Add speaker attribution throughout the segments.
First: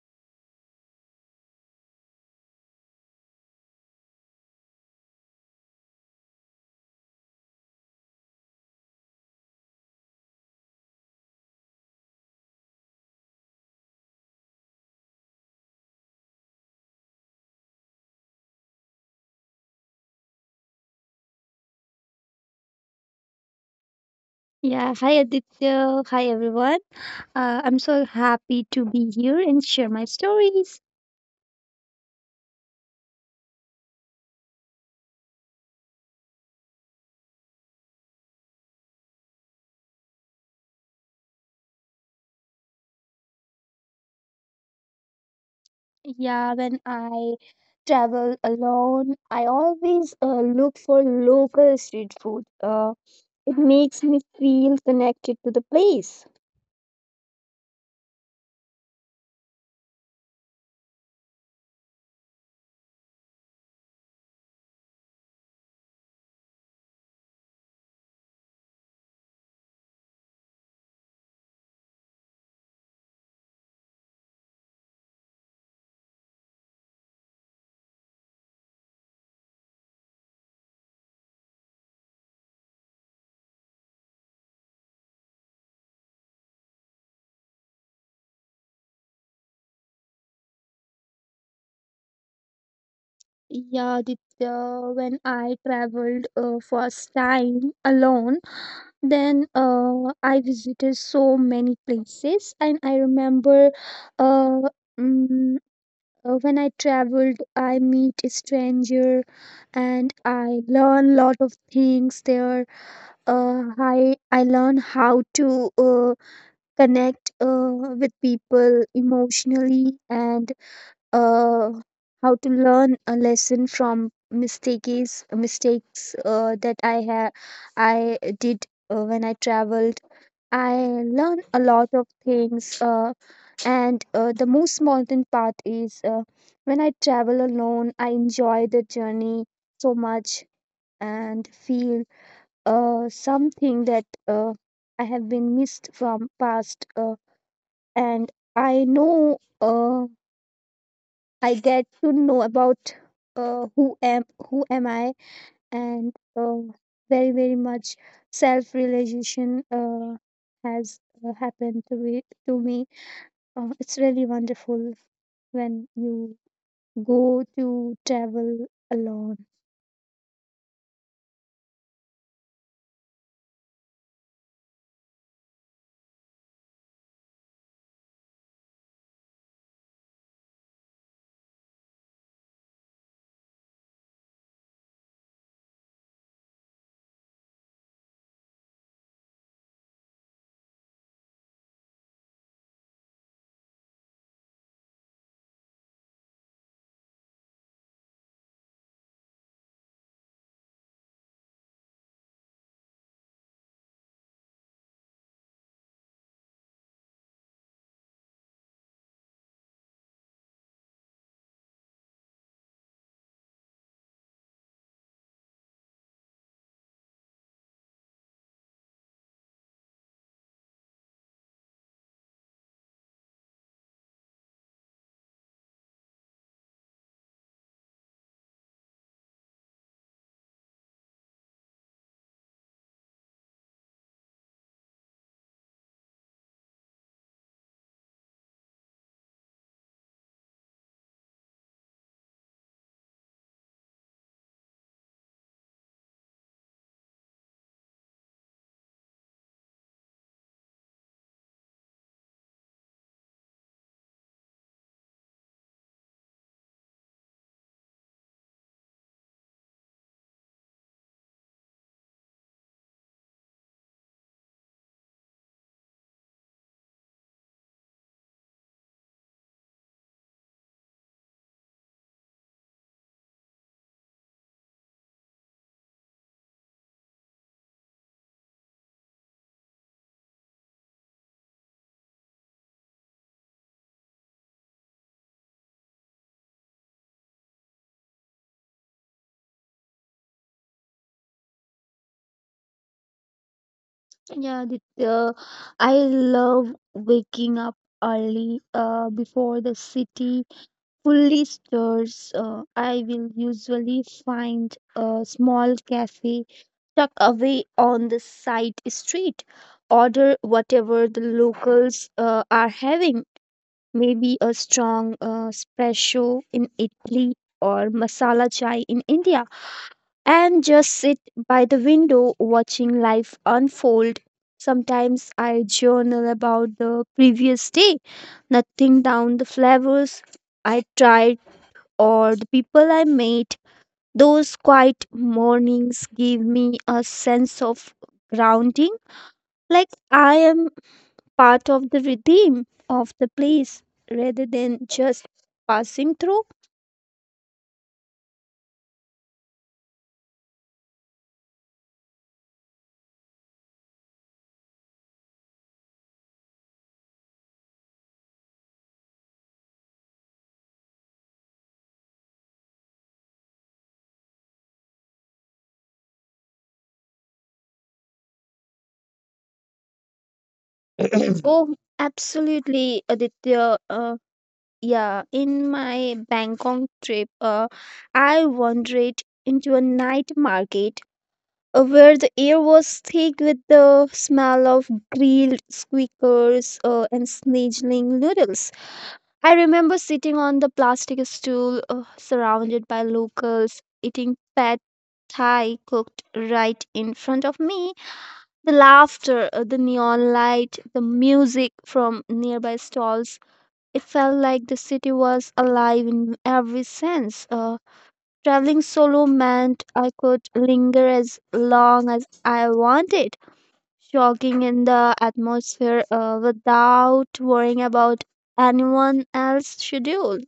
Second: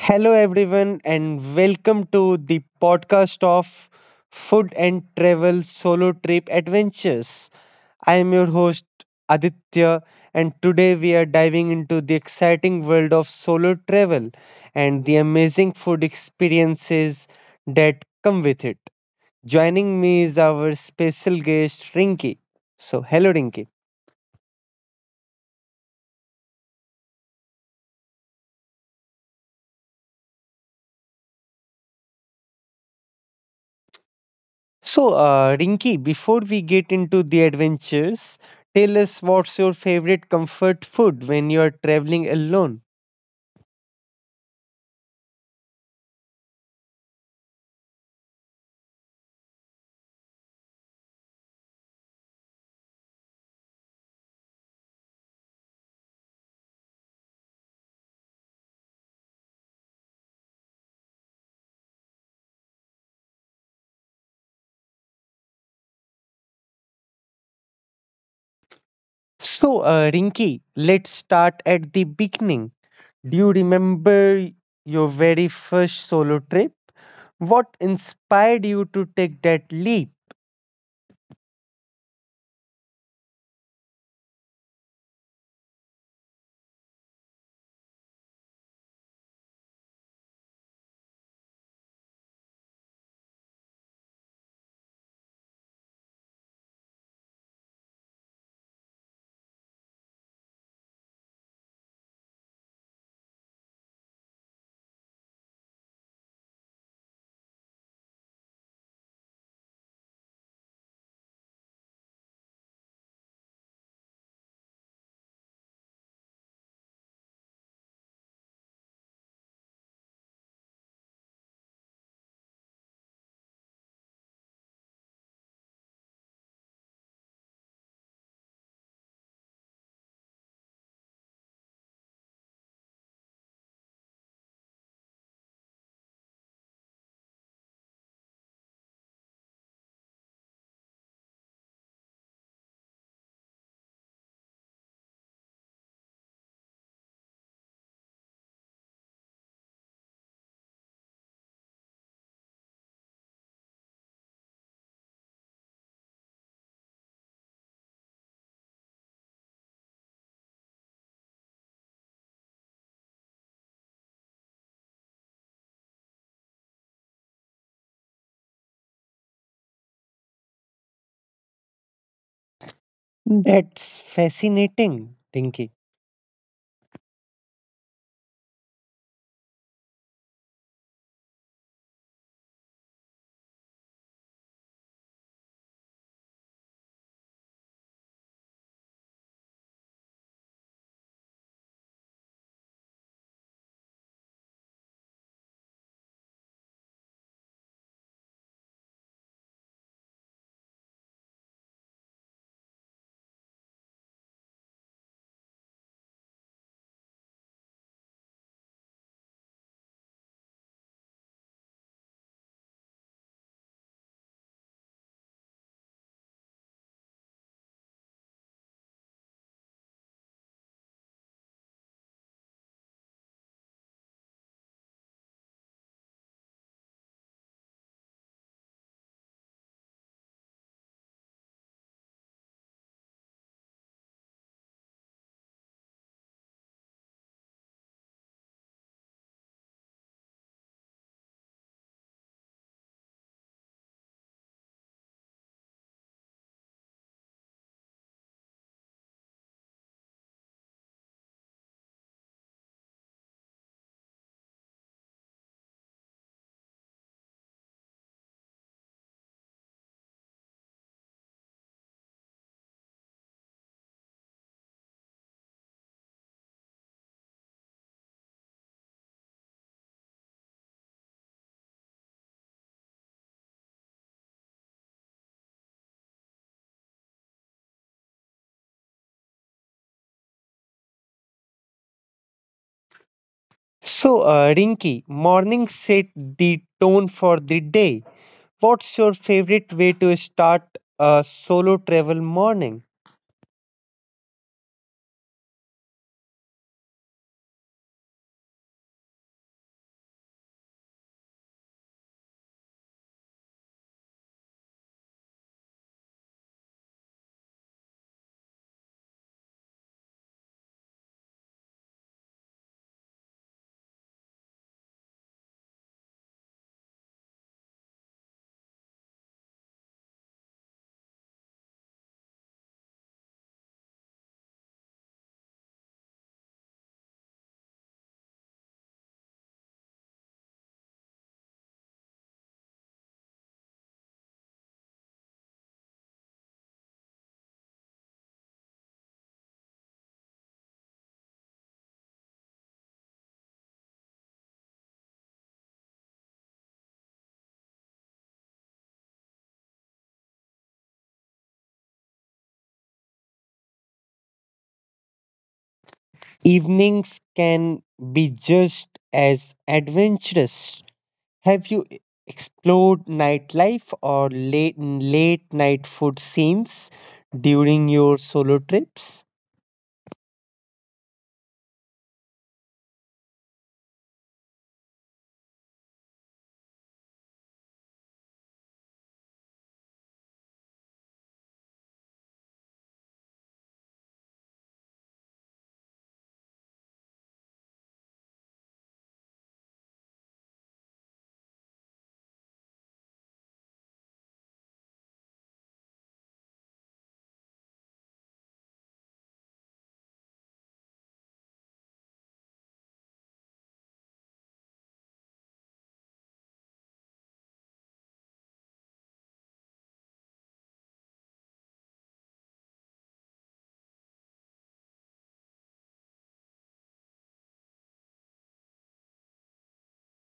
Speaker 1: Hello, everyone, and welcome to the podcast of Food and Travel Solo Trip Adventures. I am your host, Aditya, and today we are diving into the exciting world of solo travel and the amazing food experiences that come with it. Joining me is our special guest, Rinky. So, hello, Rinky.
Speaker 2: Yeah, hi Aditya. Hi everyone. I'm so happy to be here and share my stories.
Speaker 1: So, Rinki, before we get into the adventures, tell us what's your favorite comfort food when you are traveling alone.
Speaker 2: Yeah, when I travel alone, I always look for local street food. It makes me feel connected to the place.
Speaker 1: So, Rinki, let's start at the beginning. Do you remember your very first solo trip? What inspired you to take that leap?
Speaker 2: Yeah, Aditya, when I traveled first time alone, then I visited so many places, and I remember uh, mm, when I traveled, I meet a stranger and I learn lot of things there. I learn how to uh, connect with people emotionally and uh, how to learn a lesson from mistakes that I did when I traveled. I learn a lot of things. And the most mountain path is when I travel alone, I enjoy the journey so much and feel something that I have been missed from past. And I know I get to know about uh, who am who am I and very very much self realization has happened to me. It's really wonderful when you go to travel alone.
Speaker 1: That's fascinating, Rinki. So, Rinki, morning set the tone for the day. What's your favorite way to start a solo travel morning?
Speaker 2: Yeah, I love waking up early before the city fully stirs. I will usually find a small cafe tucked away on the side street, order whatever the locals are having, maybe a strong espresso in Italy or masala chai in India, and just sit by the window watching life unfold. Sometimes I journal about the previous day, nothing down the flavors I tried or the people I met. Those quiet mornings give me a sense of grounding, like I am part of the redeem of the place rather than just passing through.
Speaker 1: Evenings can be just as adventurous. Have explored nightlife or late night food scenes during your solo trips?
Speaker 2: Oh, absolutely, Aditya. Yeah, in my Bangkok trip, I wandered into a night market where the air was thick with the smell of grilled squeakers and sizzling noodles. I remember sitting on the plastic stool surrounded by locals eating pad thai cooked right in front of me. The laughter, the neon light, the music from nearby stalls, it felt like the city was alive in every sense. Traveling solo meant I could linger as long as I wanted, soaking in the atmosphere without worrying about anyone else's schedule.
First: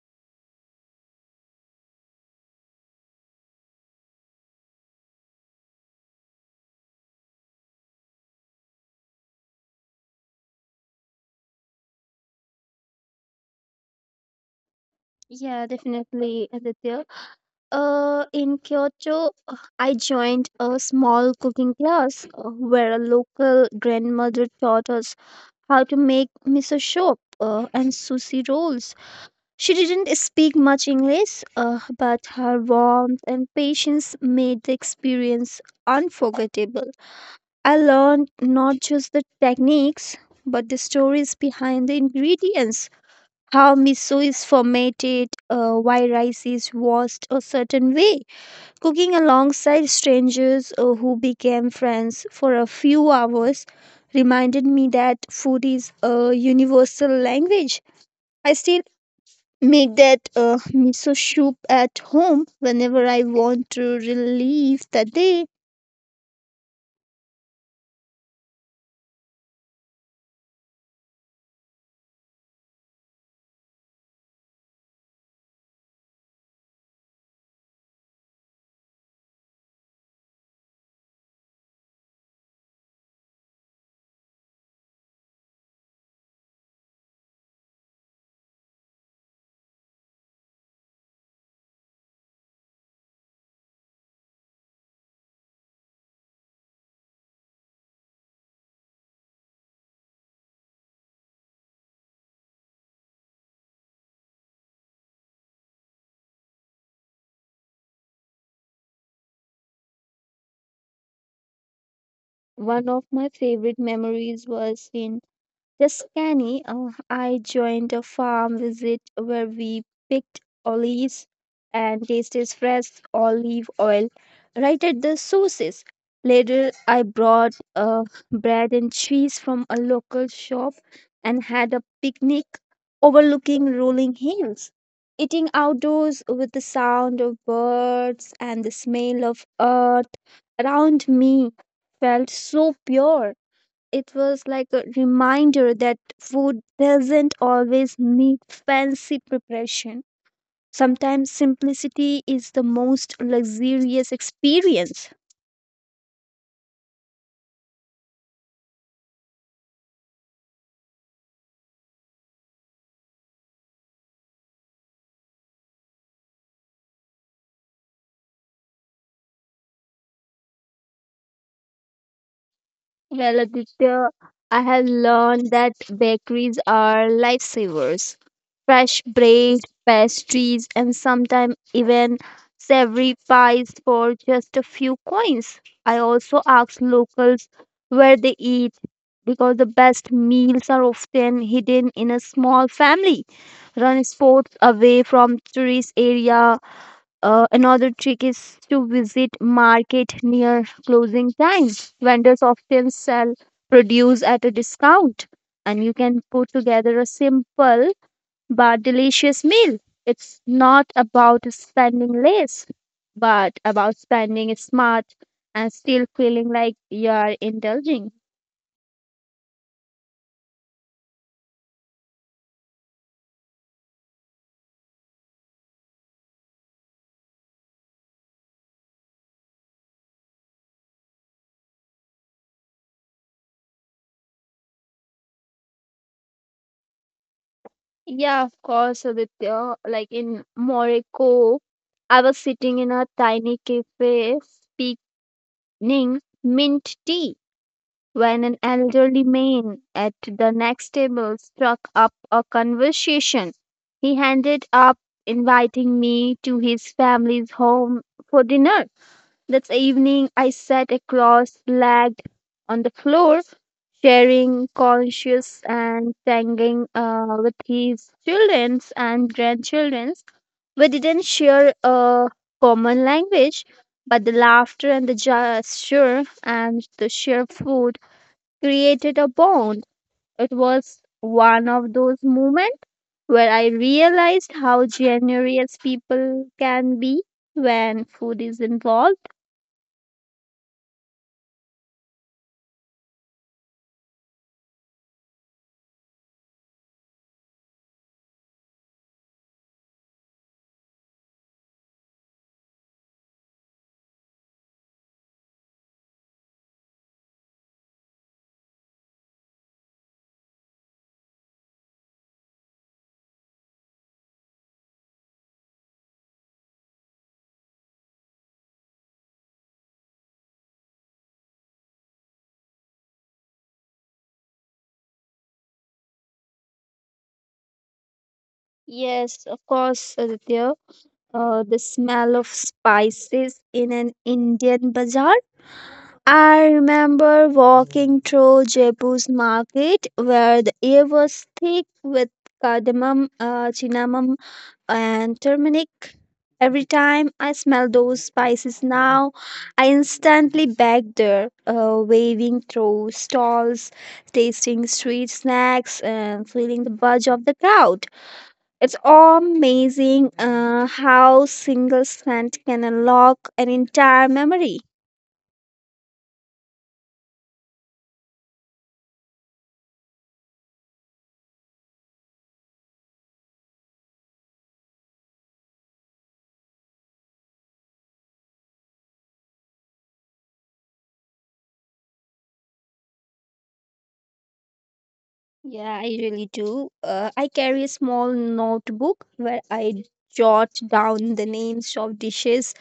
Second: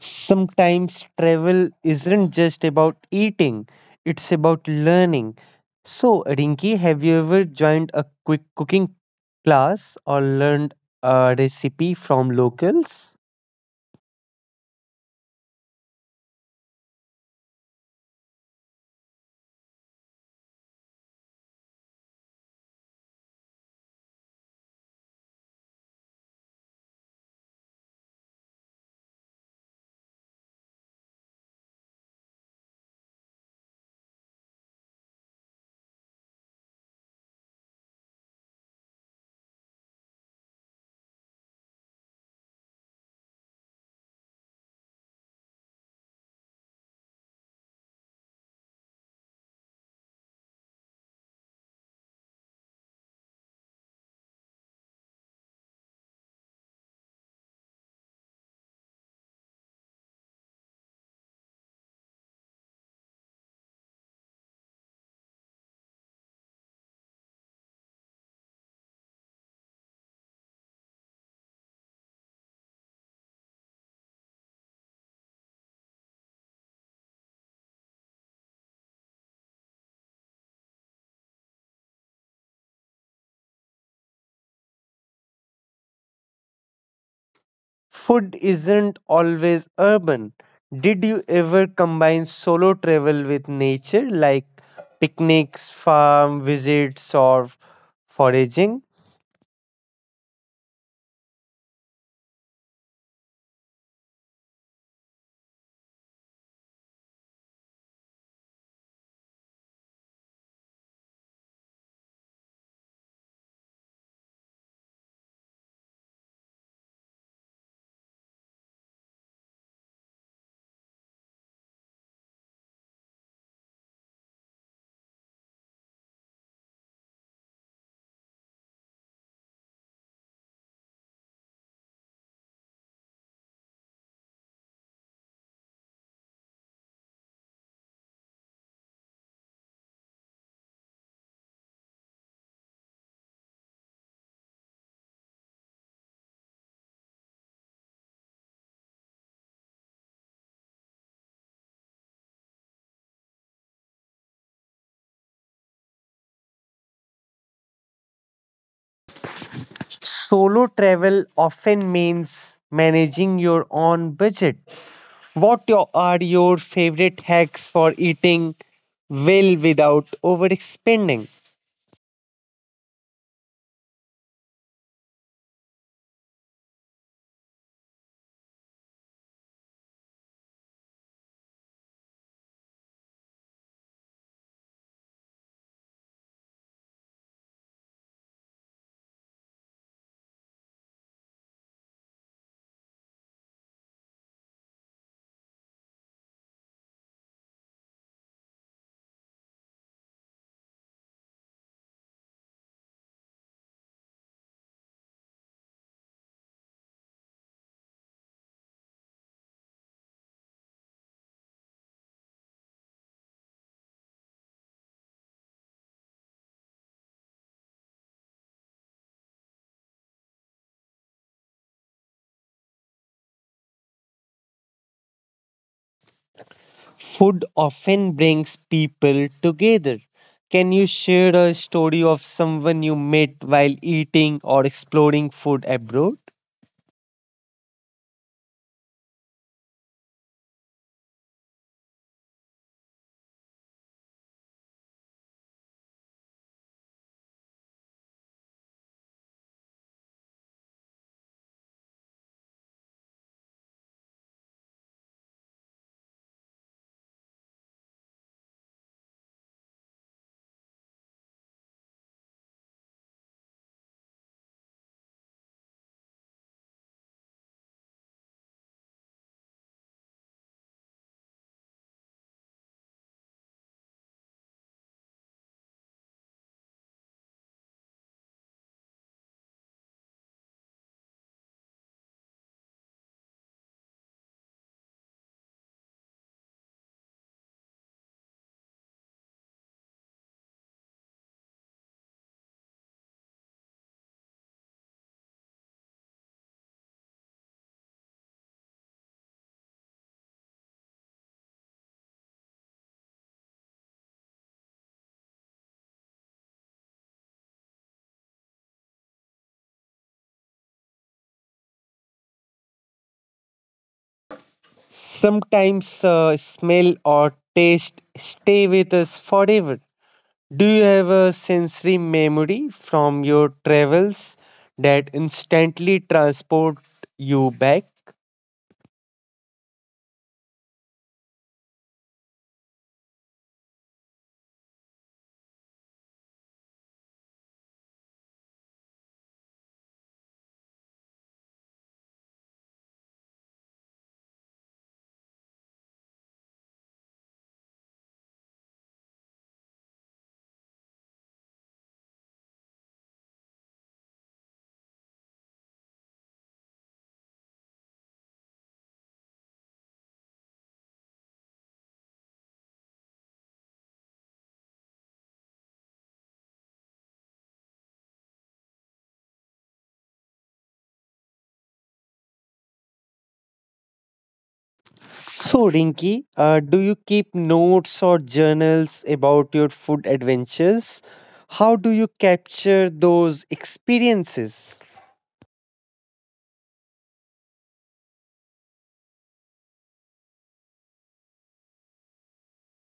Speaker 1: Sometimes travel isn't just about eating, it's about learning. So, Rinki, have you ever joined a quick cooking class or learned a recipe from locals?
Speaker 2: Yeah, definitely, Aditya. In Kyoto, I joined a small cooking class where a local grandmother taught us how to make miso soup and sushi rolls. She didn't speak much English, but her warmth and patience made the experience unforgettable. I learned not just the techniques, but the stories behind the ingredients, how miso is fermented, why rice is washed a certain way. Cooking alongside strangers who became friends for a few hours reminded me that food is a universal language. I still make that miso soup at home whenever I want to relive the day.
Speaker 1: Food isn't always urban. Did you ever combine solo travel with nature, like picnics, farm visits, or foraging?
Speaker 2: One of my favorite memories was in Yes, Kenny, I joined a farm visit where we picked olives and tasted fresh olive oil right at the sources. Later, I brought bread and cheese from a local shop and had a picnic overlooking rolling hills. Eating outdoors with the sound of birds and the smell of earth around me felt so pure, it was like a reminder that food doesn't always need fancy preparation. Sometimes simplicity is the most luxurious experience.
Speaker 1: Solo travel often means managing your own budget. Are your favorite hacks for eating well without overspending?
Speaker 2: Well, Aditya, I have learned that bakeries are lifesavers. Fresh bread, pastries, and sometimes even savory pies for just a few coins. I also ask locals where they eat because the best meals are often hidden in a small family run sports away from tourist area. Another trick is to visit market near closing time. Vendors often sell produce at a discount, and you can put together a simple but delicious meal. It's not about spending less, but about spending smart and still feeling like you are indulging.
Speaker 1: Food often brings people together. Can you share a story of someone you met while eating or exploring food abroad?
Speaker 2: Yeah, of course, Aditya. Like in Morocco, I was sitting in a tiny cafe speaking mint tea. When an elderly man at the next table struck up a conversation, he ended up inviting me to his family's home for dinner. That evening, I sat across legged on the floor, sharing conscious and singing with his children and grandchildren. We didn't share a common language, but the laughter and the gesture and the sheer food created a bond. It was one of those moments where I realized how generous people can be when food is involved.
Speaker 1: Sometimes smell or taste stay with us forever. Do you have a sensory memory from your travels that instantly transport you back?
Speaker 2: Yes, of course, Aditya. The smell of spices in an Indian bazaar. I remember walking through Jaipur's market where the air was thick with cardamom, cinnamon, and turmeric. Every time I smell those spices now, I instantly back there, waving through stalls, tasting street snacks, and feeling the buzz of the crowd. It's amazing how single scent can unlock an entire memory.
Speaker 1: So, Rinky, do you keep notes or journals about your food adventures? How do you capture those experiences?
Speaker 2: Yeah, I really do. I carry a small notebook where I jot down the names of dishes,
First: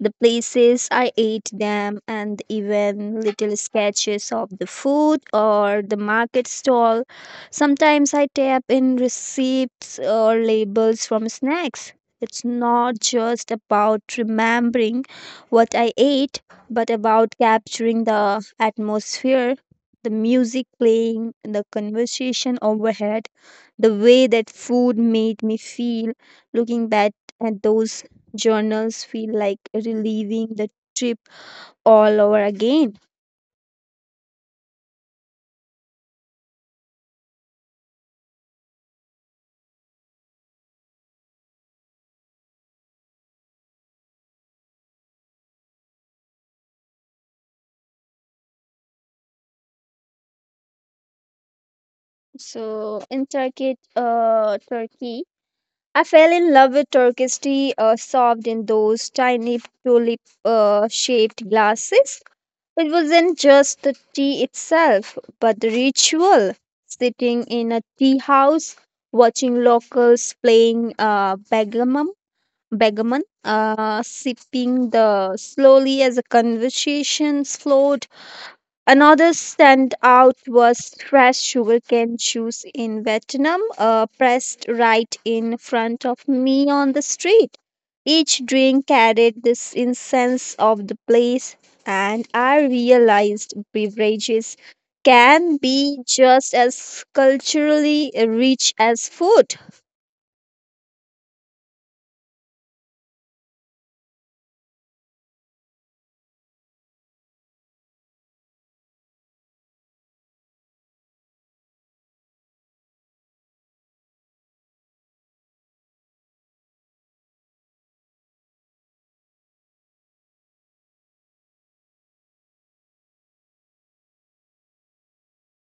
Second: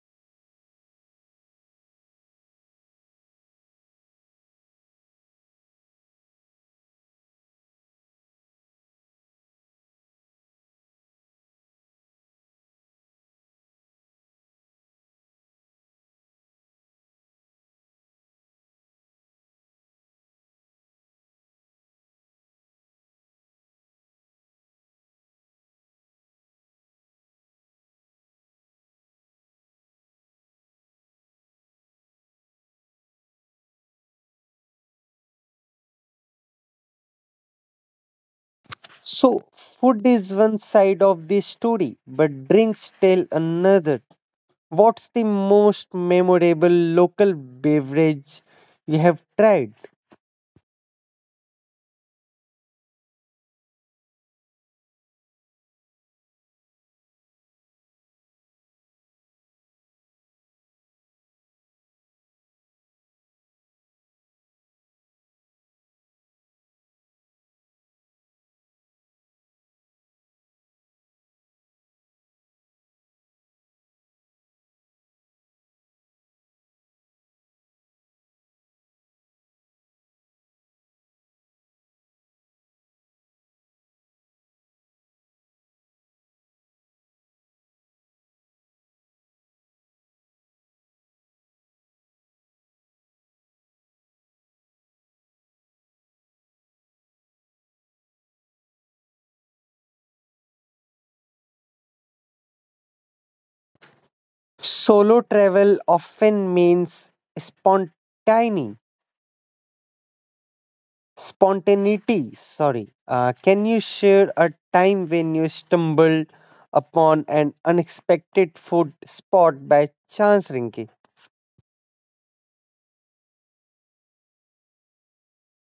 Speaker 2: the places I ate them, and even little sketches of the food or the market stall. Sometimes I tap in receipts or labels from snacks. It's not just about remembering what I ate, but about capturing the atmosphere, the music playing, the conversation overhead, the way that food made me feel. Looking back at those Journals feel like reliving the trip all over again.
Speaker 1: So, food is one side of the story, but drinks tell another. What's the most memorable local beverage you have tried?
Speaker 2: So in Turkey, I fell in love with Turkish tea served in those tiny tulip shaped glasses. It wasn't just the tea itself, but the ritual, sitting in a tea house, watching locals playing begaman, sipping the slowly as the conversations flowed. Another standout was fresh sugarcane juice in Vietnam, pressed right in front of me on the street. Each drink carried this incense of the place, and I realized beverages can be just as culturally rich as food.
Speaker 1: Solo travel often means spontaneity. Spontaneity, sorry. Can you share a time when you stumbled upon an unexpected food spot by chance, Rinki?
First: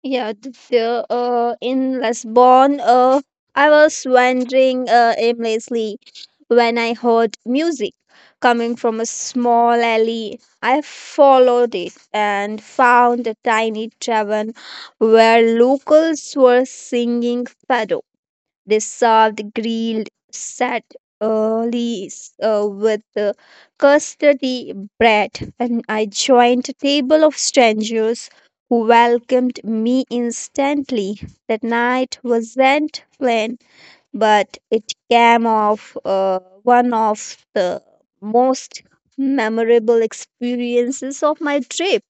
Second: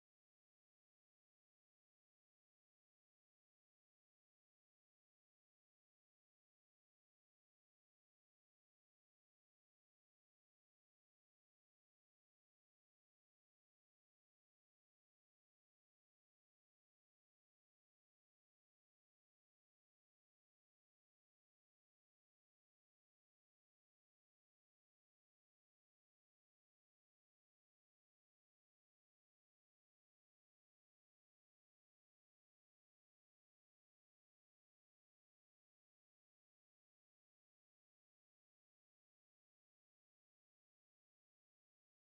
Speaker 2: Yeah, the fear in Lisbon. I was wondering aimlessly when I heard music coming from a small alley. I followed it and found a tiny tavern where locals were singing fado. They served grilled set lees, with custardy bread, and I joined a table of strangers who welcomed me instantly. That night wasn't plain, but it came off one of the most memorable experiences of my trip.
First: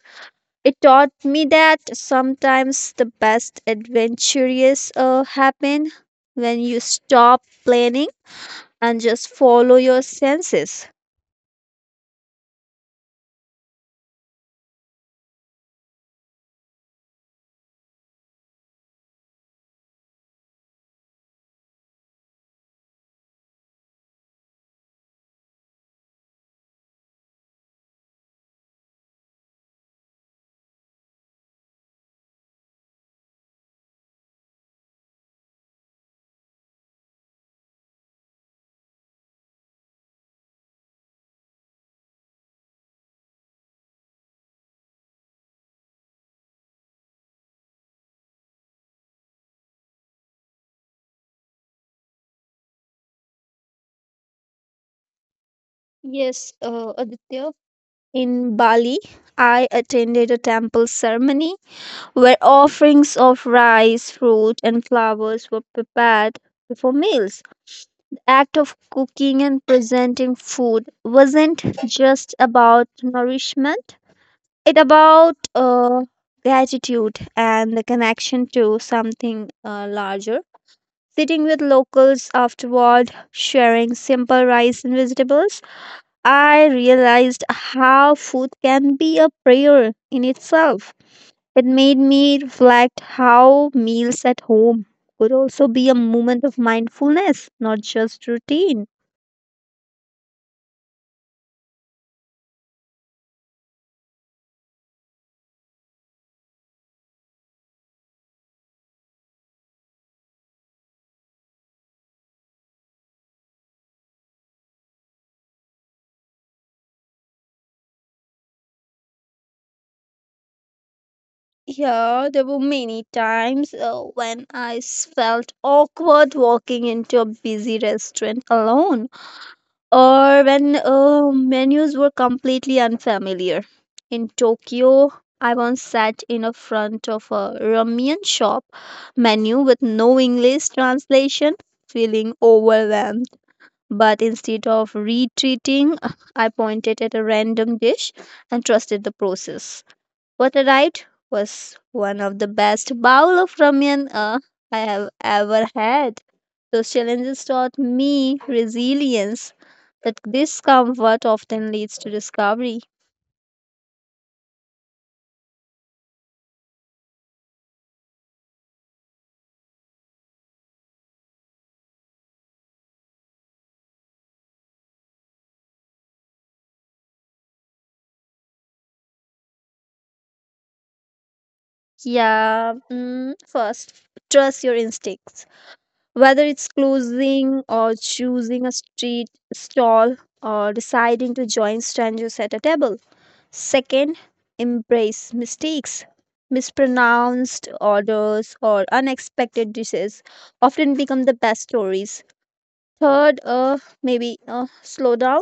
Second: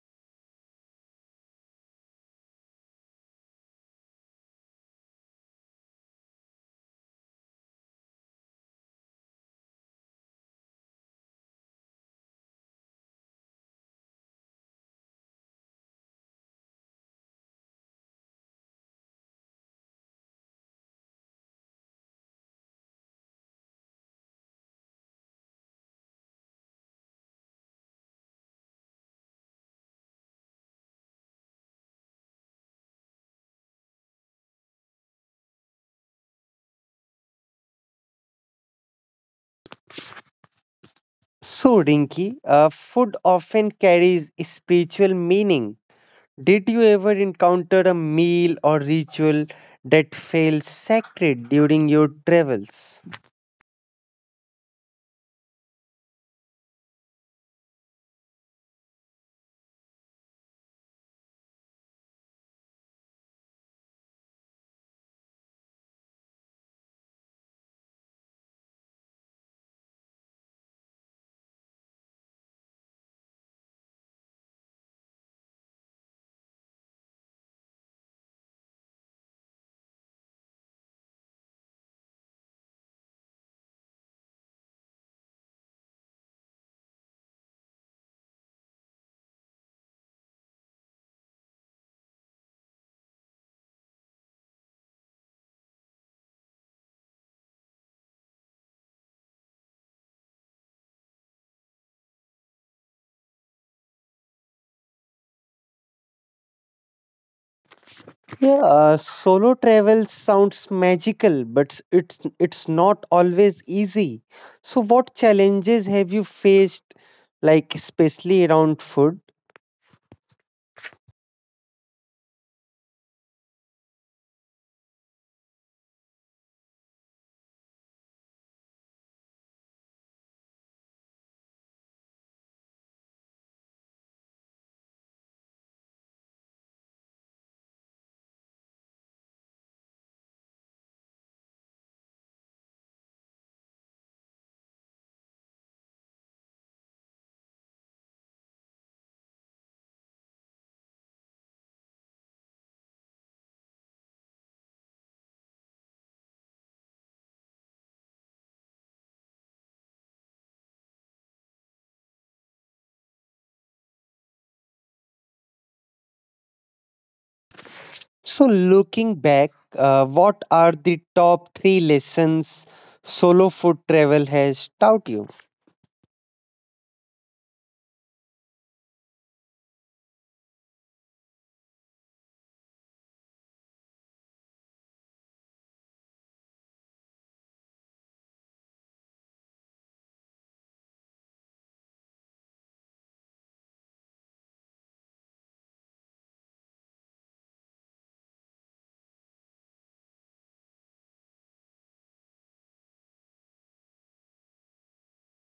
Speaker 2: It taught me that sometimes the best adventures happen when you stop planning and just follow your senses.
Speaker 1: So, Rinki, food often carries spiritual meaning. Did you ever encounter a meal or ritual that felt sacred during your travels?
Speaker 2: Yes, Aditya. In Bali, I attended a temple ceremony where offerings of rice, fruit, and flowers were prepared before meals. The act of cooking and presenting food wasn't just about nourishment, it about gratitude and the connection to something larger. Sitting with locals afterward sharing simple rice and vegetables, I realized how food can be a prayer in itself. It made me reflect how meals at home could also be a moment of mindfulness, not just routine.
Speaker 1: Yeah, solo travel sounds magical, but it's not always easy. So, what challenges have you faced, like especially around food?
Speaker 2: Yeah, there were many times when felt awkward walking into a busy restaurant alone, or when menus were completely unfamiliar. In Tokyo, I once sat in a front of a ramen shop menu with no English translation, feeling overwhelmed. But instead of retreating, I pointed at a random dish and trusted the process. What a ride, was one of the best bowl of ramen I have ever had. Those challenges taught me resilience, that discomfort often leads to discovery.
Speaker 1: So, looking back, what are the top three lessons solo food travel has taught you?
Speaker 2: Yeah, First, trust your instincts. Whether it's closing or choosing a street stall or deciding to join strangers at a table. Second, embrace mistakes. Mispronounced orders or unexpected dishes often become the best stories. Third, maybe slow down.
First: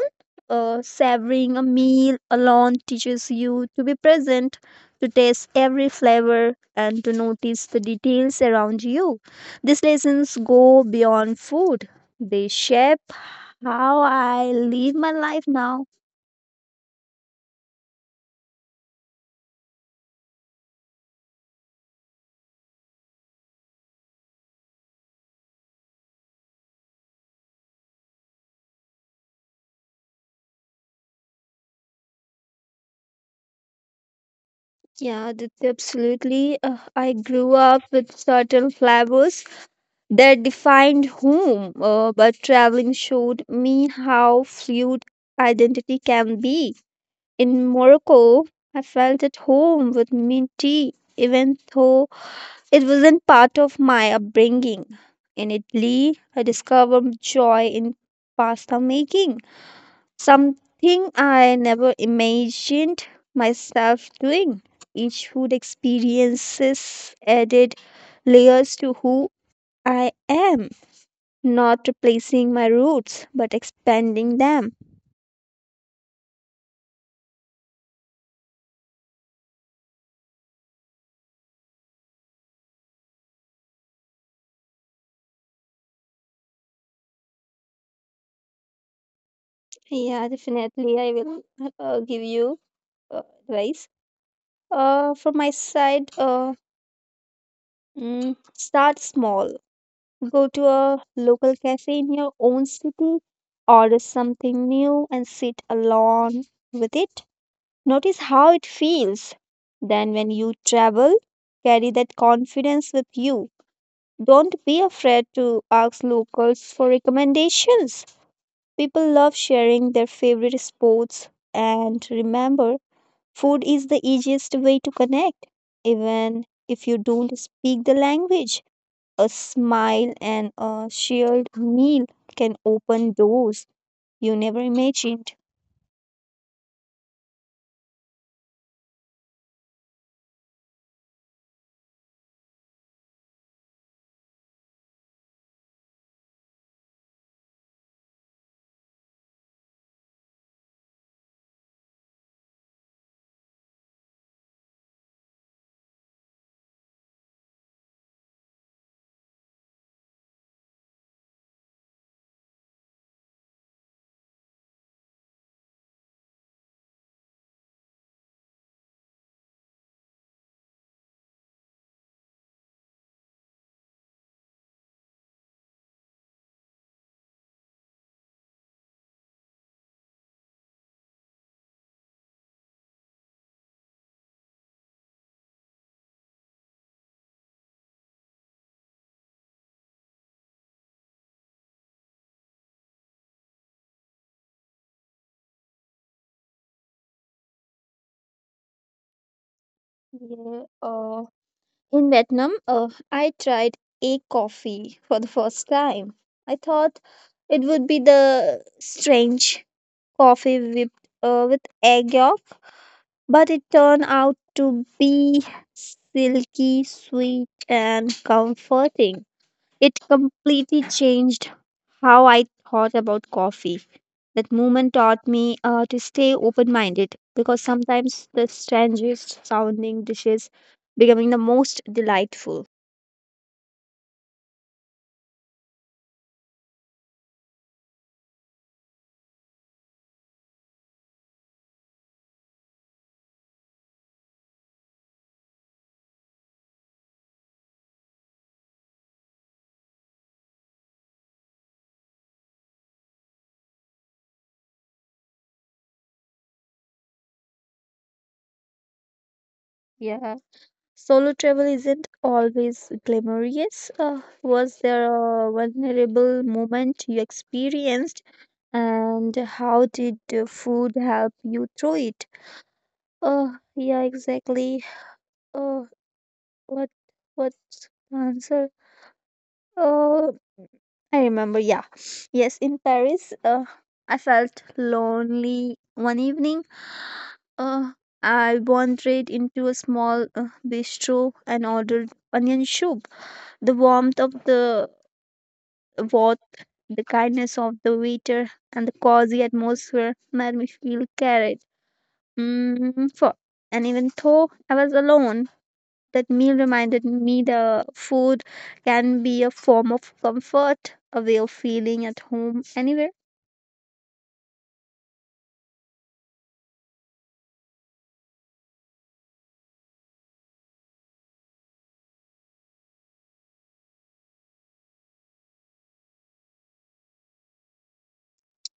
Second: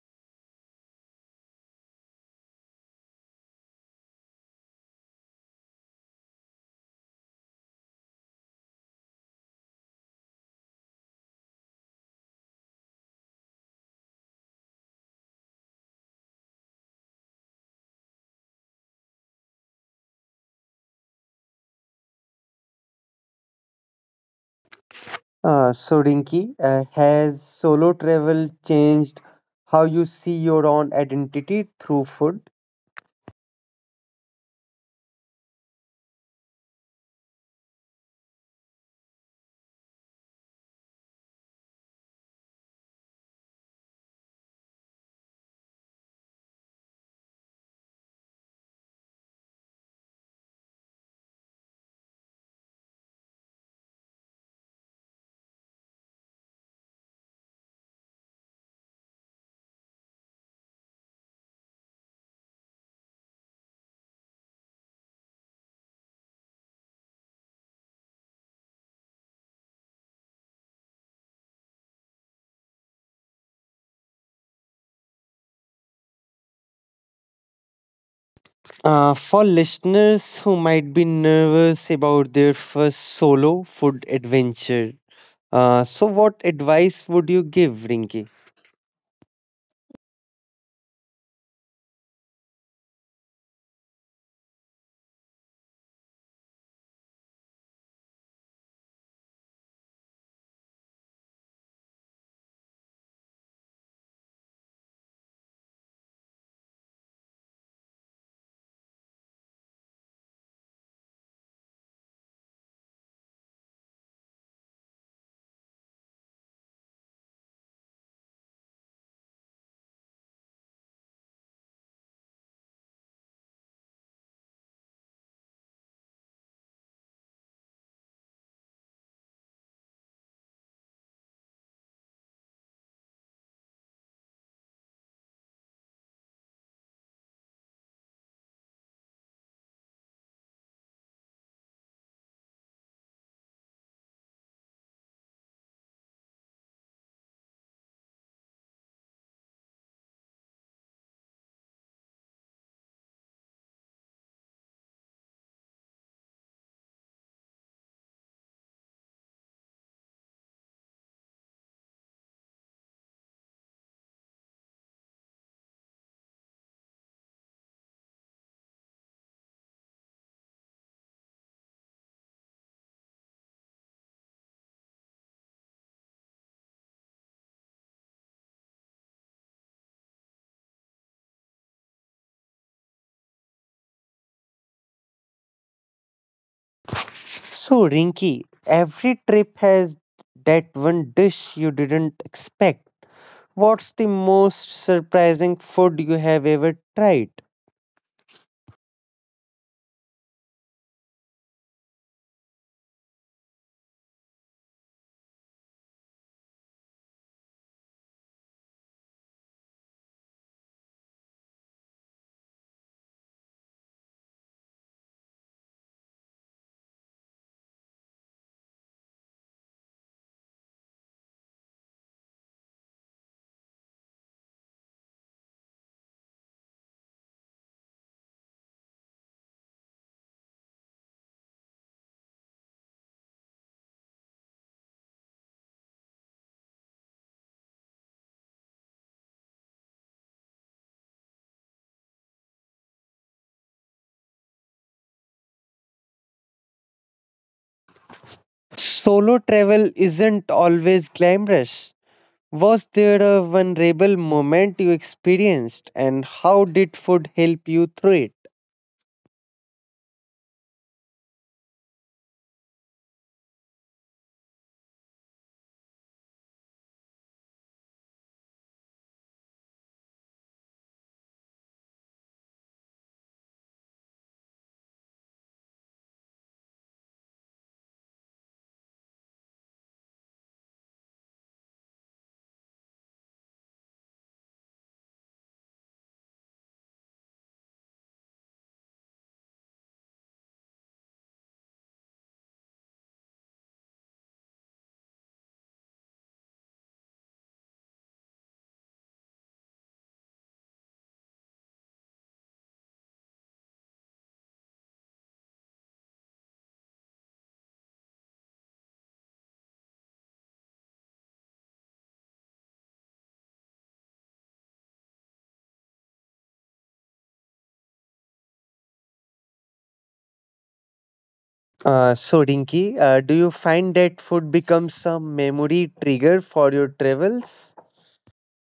Speaker 2: Savoring a meal alone teaches you to be present, to taste every flavor, and to notice the details around you. These lessons go beyond food, they shape how I live my life now.
Speaker 1: So, Rinki, has solo travel changed how you see your own identity through food?
Speaker 2: Yeah, that's absolutely. I grew up with certain flavors that defined home, but traveling showed me how fluid identity can be. In Morocco, I felt at home with mint tea, even though it wasn't part of my upbringing. In Italy, I discovered joy in pasta making. Something I never imagined myself doing. Each food experiences added layers to who I am, not replacing my roots but expanding them.
Speaker 1: For listeners who might be nervous about their first solo food adventure, so what advice would you give, Rinki?
Speaker 2: Yeah, definitely. I will give you uh, advice. From my side, mm, Start small. Go to a local cafe in your own city, order something new, and sit alone with it. Notice how it feels. Then, when you travel, carry that confidence with you. Don't be afraid to ask locals for recommendations. People love sharing their favorite spots. And remember, food is the easiest way to connect. Even if you don't speak the language, a smile and a shared meal can open doors you never imagined.
Speaker 1: So, Rinki, every trip has that one dish you didn't expect. What's the most surprising food you have ever tried?
Speaker 2: Yeah, in Vietnam, I tried a coffee for the first time. I thought it would be the strange coffee with egg yolk, but it turned out to be silky, sweet, and comforting. It completely changed how I thought about coffee. That moment taught me to stay open minded because sometimes the strangest sounding dishes becoming the most delightful.
Speaker 1: Solo travel isn't always glamorous. Was there a vulnerable moment you experienced, and how did food help you through it?
Speaker 2: Yeah, solo travel isn't always glamorous. Was there a vulnerable moment you experienced, and how did the food help you through it? Oh, yeah, exactly. Oh, what what's the answer? Oh, I remember. Yeah, yes, in Paris, I felt lonely one evening. Uh, I wandered into a small bistro and ordered onion soup. The warmth of the bath, the kindness of the waiter, and the cozy atmosphere made me feel carried for. And even though I was alone, that meal reminded me the food can be a form of comfort, a way of feeling at home anywhere.
Speaker 1: So, Rinki, do you find that food becomes a memory trigger for your travels?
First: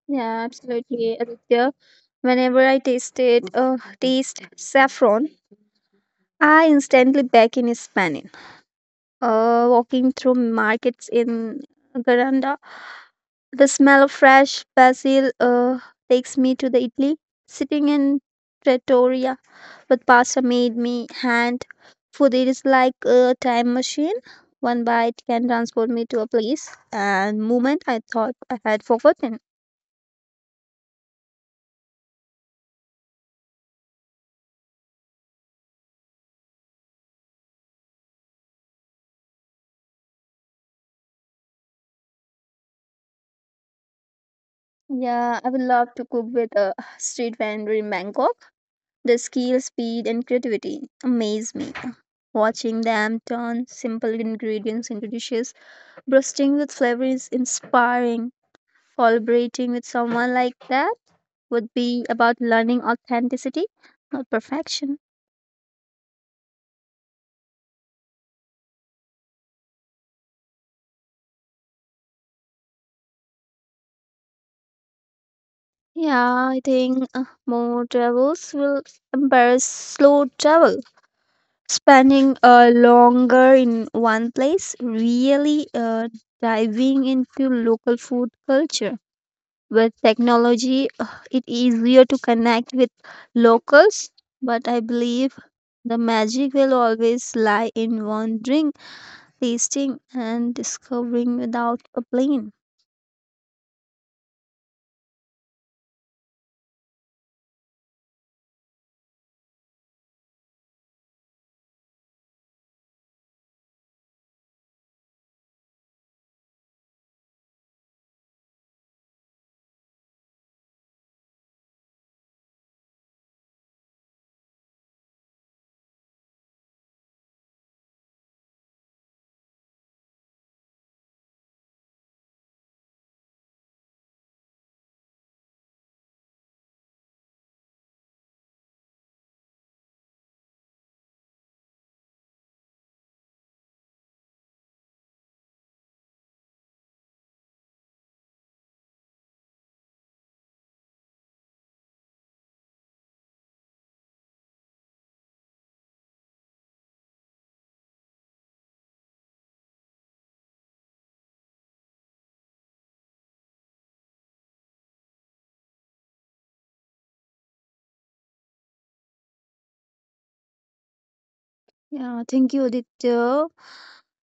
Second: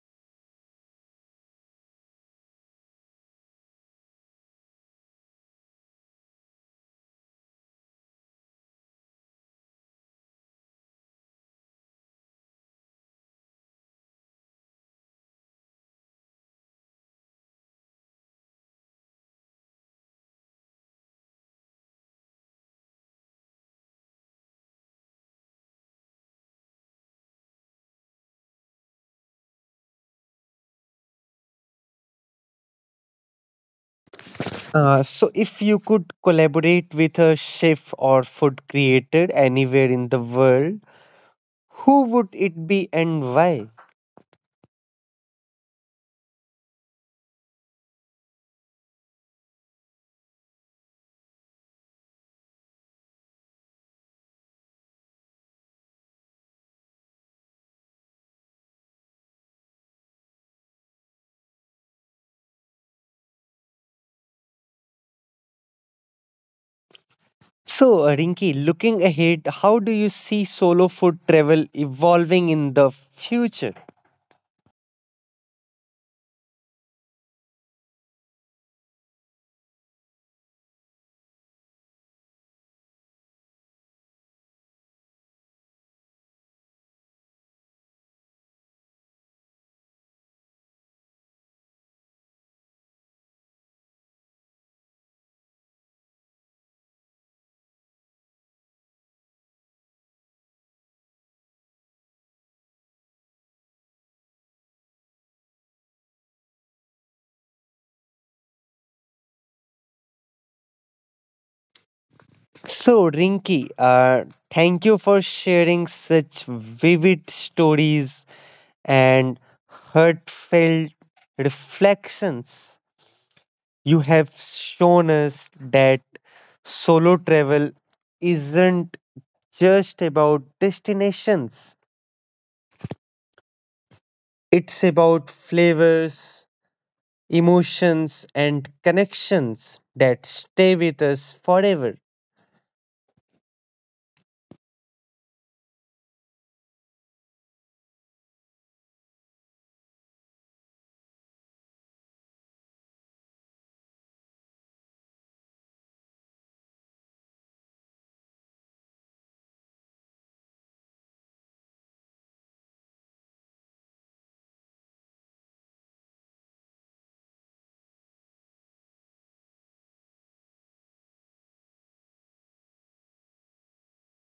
Speaker 2: Yeah, absolutely, Aditya. Whenever I taste saffron, I instantly back in Spain. Walking through markets in Garanda. The smell of fresh basil takes me to the Italy. Sitting in Pretoria with pasta made me hand food. It is like a time machine. One bite can transport me to a place and moment I thought I had forgotten.
Speaker 1: So, if you could collaborate with a chef or food creator anywhere in the world, who would it be and why?
Speaker 2: Yeah, I would love to cook with a street vendor in Bangkok. The skill, speed, and creativity amaze me. Watching them turn simple ingredients into dishes, bursting with flavor is inspiring. Collaborating with someone like that would be about learning authenticity, not perfection.
Speaker 1: So, Rinki, looking ahead, how do you see solo food travel evolving in the future?
Speaker 2: Yeah, I think more travels will embrace slow travel. Spending longer in one place, really diving into local food culture. With technology, it easier to connect with locals, but I believe the magic will always lie in wandering, tasting, and discovering without a plane.
Speaker 1: So, Rinky, thank you for sharing such vivid stories and heartfelt reflections. You have shown us that solo travel isn't just about destinations, it's about flavors, emotions, and connections that stay with us forever.
Speaker 2: Yeah, thank you, Aditya.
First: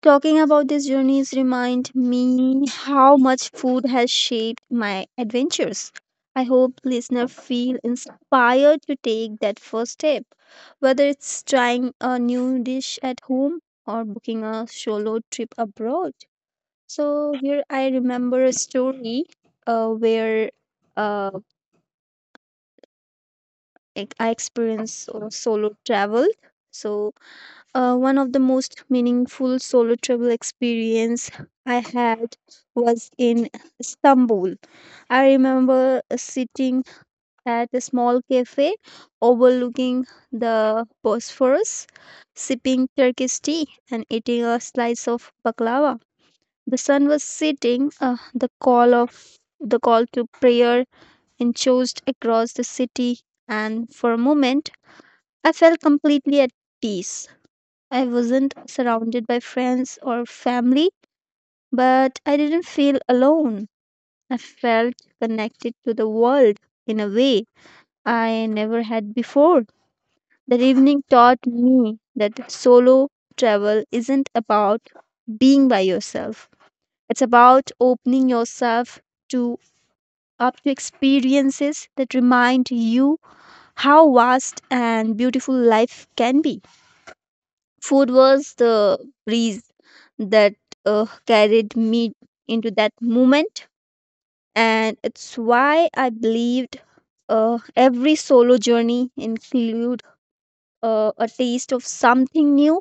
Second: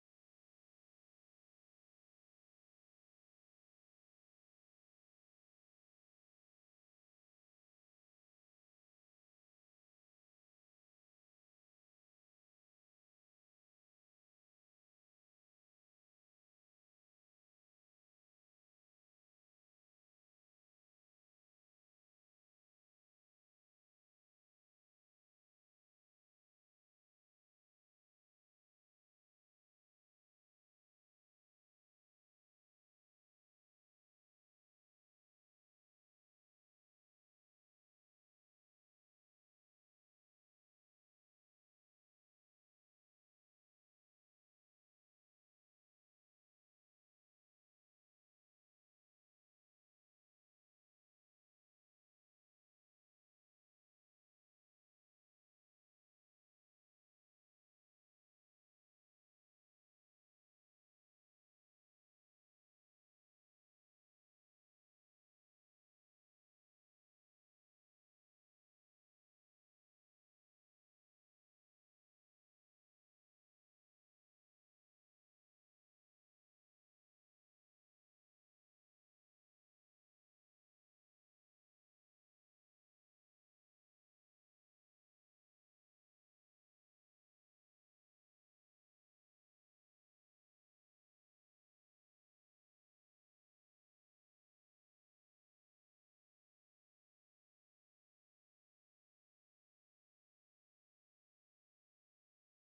Speaker 2: Talking about these journeys remind me how much food has shaped my adventures. I hope listener feel inspired to take that first step, whether it's trying a new dish at home or booking a solo trip abroad. So here I remember a story where uh, like I experienced solo travel. So One of the most meaningful solo travel experience I had was in Istanbul. I remember sitting at a small cafe overlooking the Bosphorus, sipping Turkish tea and eating a slice of baklava. The sun was setting. The call of the call to prayer echoed across the city, and for a moment, I felt completely at peace. I wasn't surrounded by friends or family, but I didn't feel alone. I felt connected to the world in a way I never had before. That evening taught me that solo travel isn't about being by yourself, it's about opening yourself to up to experiences that remind you how vast and beautiful life can be. Food was the breeze that carried me into that moment, and it's why I believed every solo journey include a taste of something new.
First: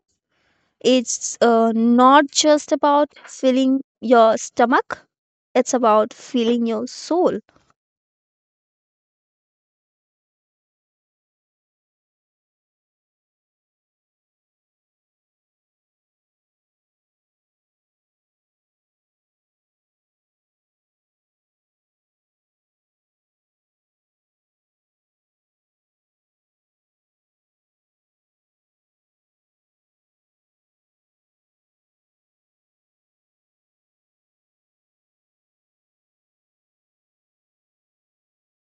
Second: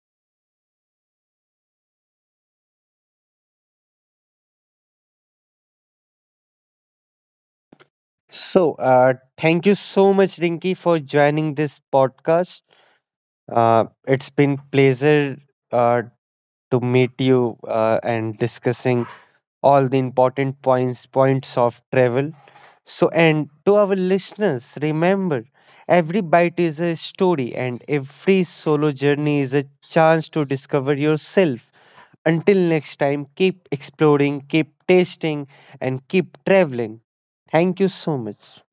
Speaker 2: It's not just about filling your stomach; it's about filling your soul.
Speaker 1: So, thank you so much, Rinky, for joining this podcast. It's been pleasure uh, to meet you and discussing all the important points of travel. So, and to our listeners, remember every bite is a story, and every solo journey is a chance to discover yourself. Until next time, keep exploring, keep tasting, and keep traveling. Thank you so much.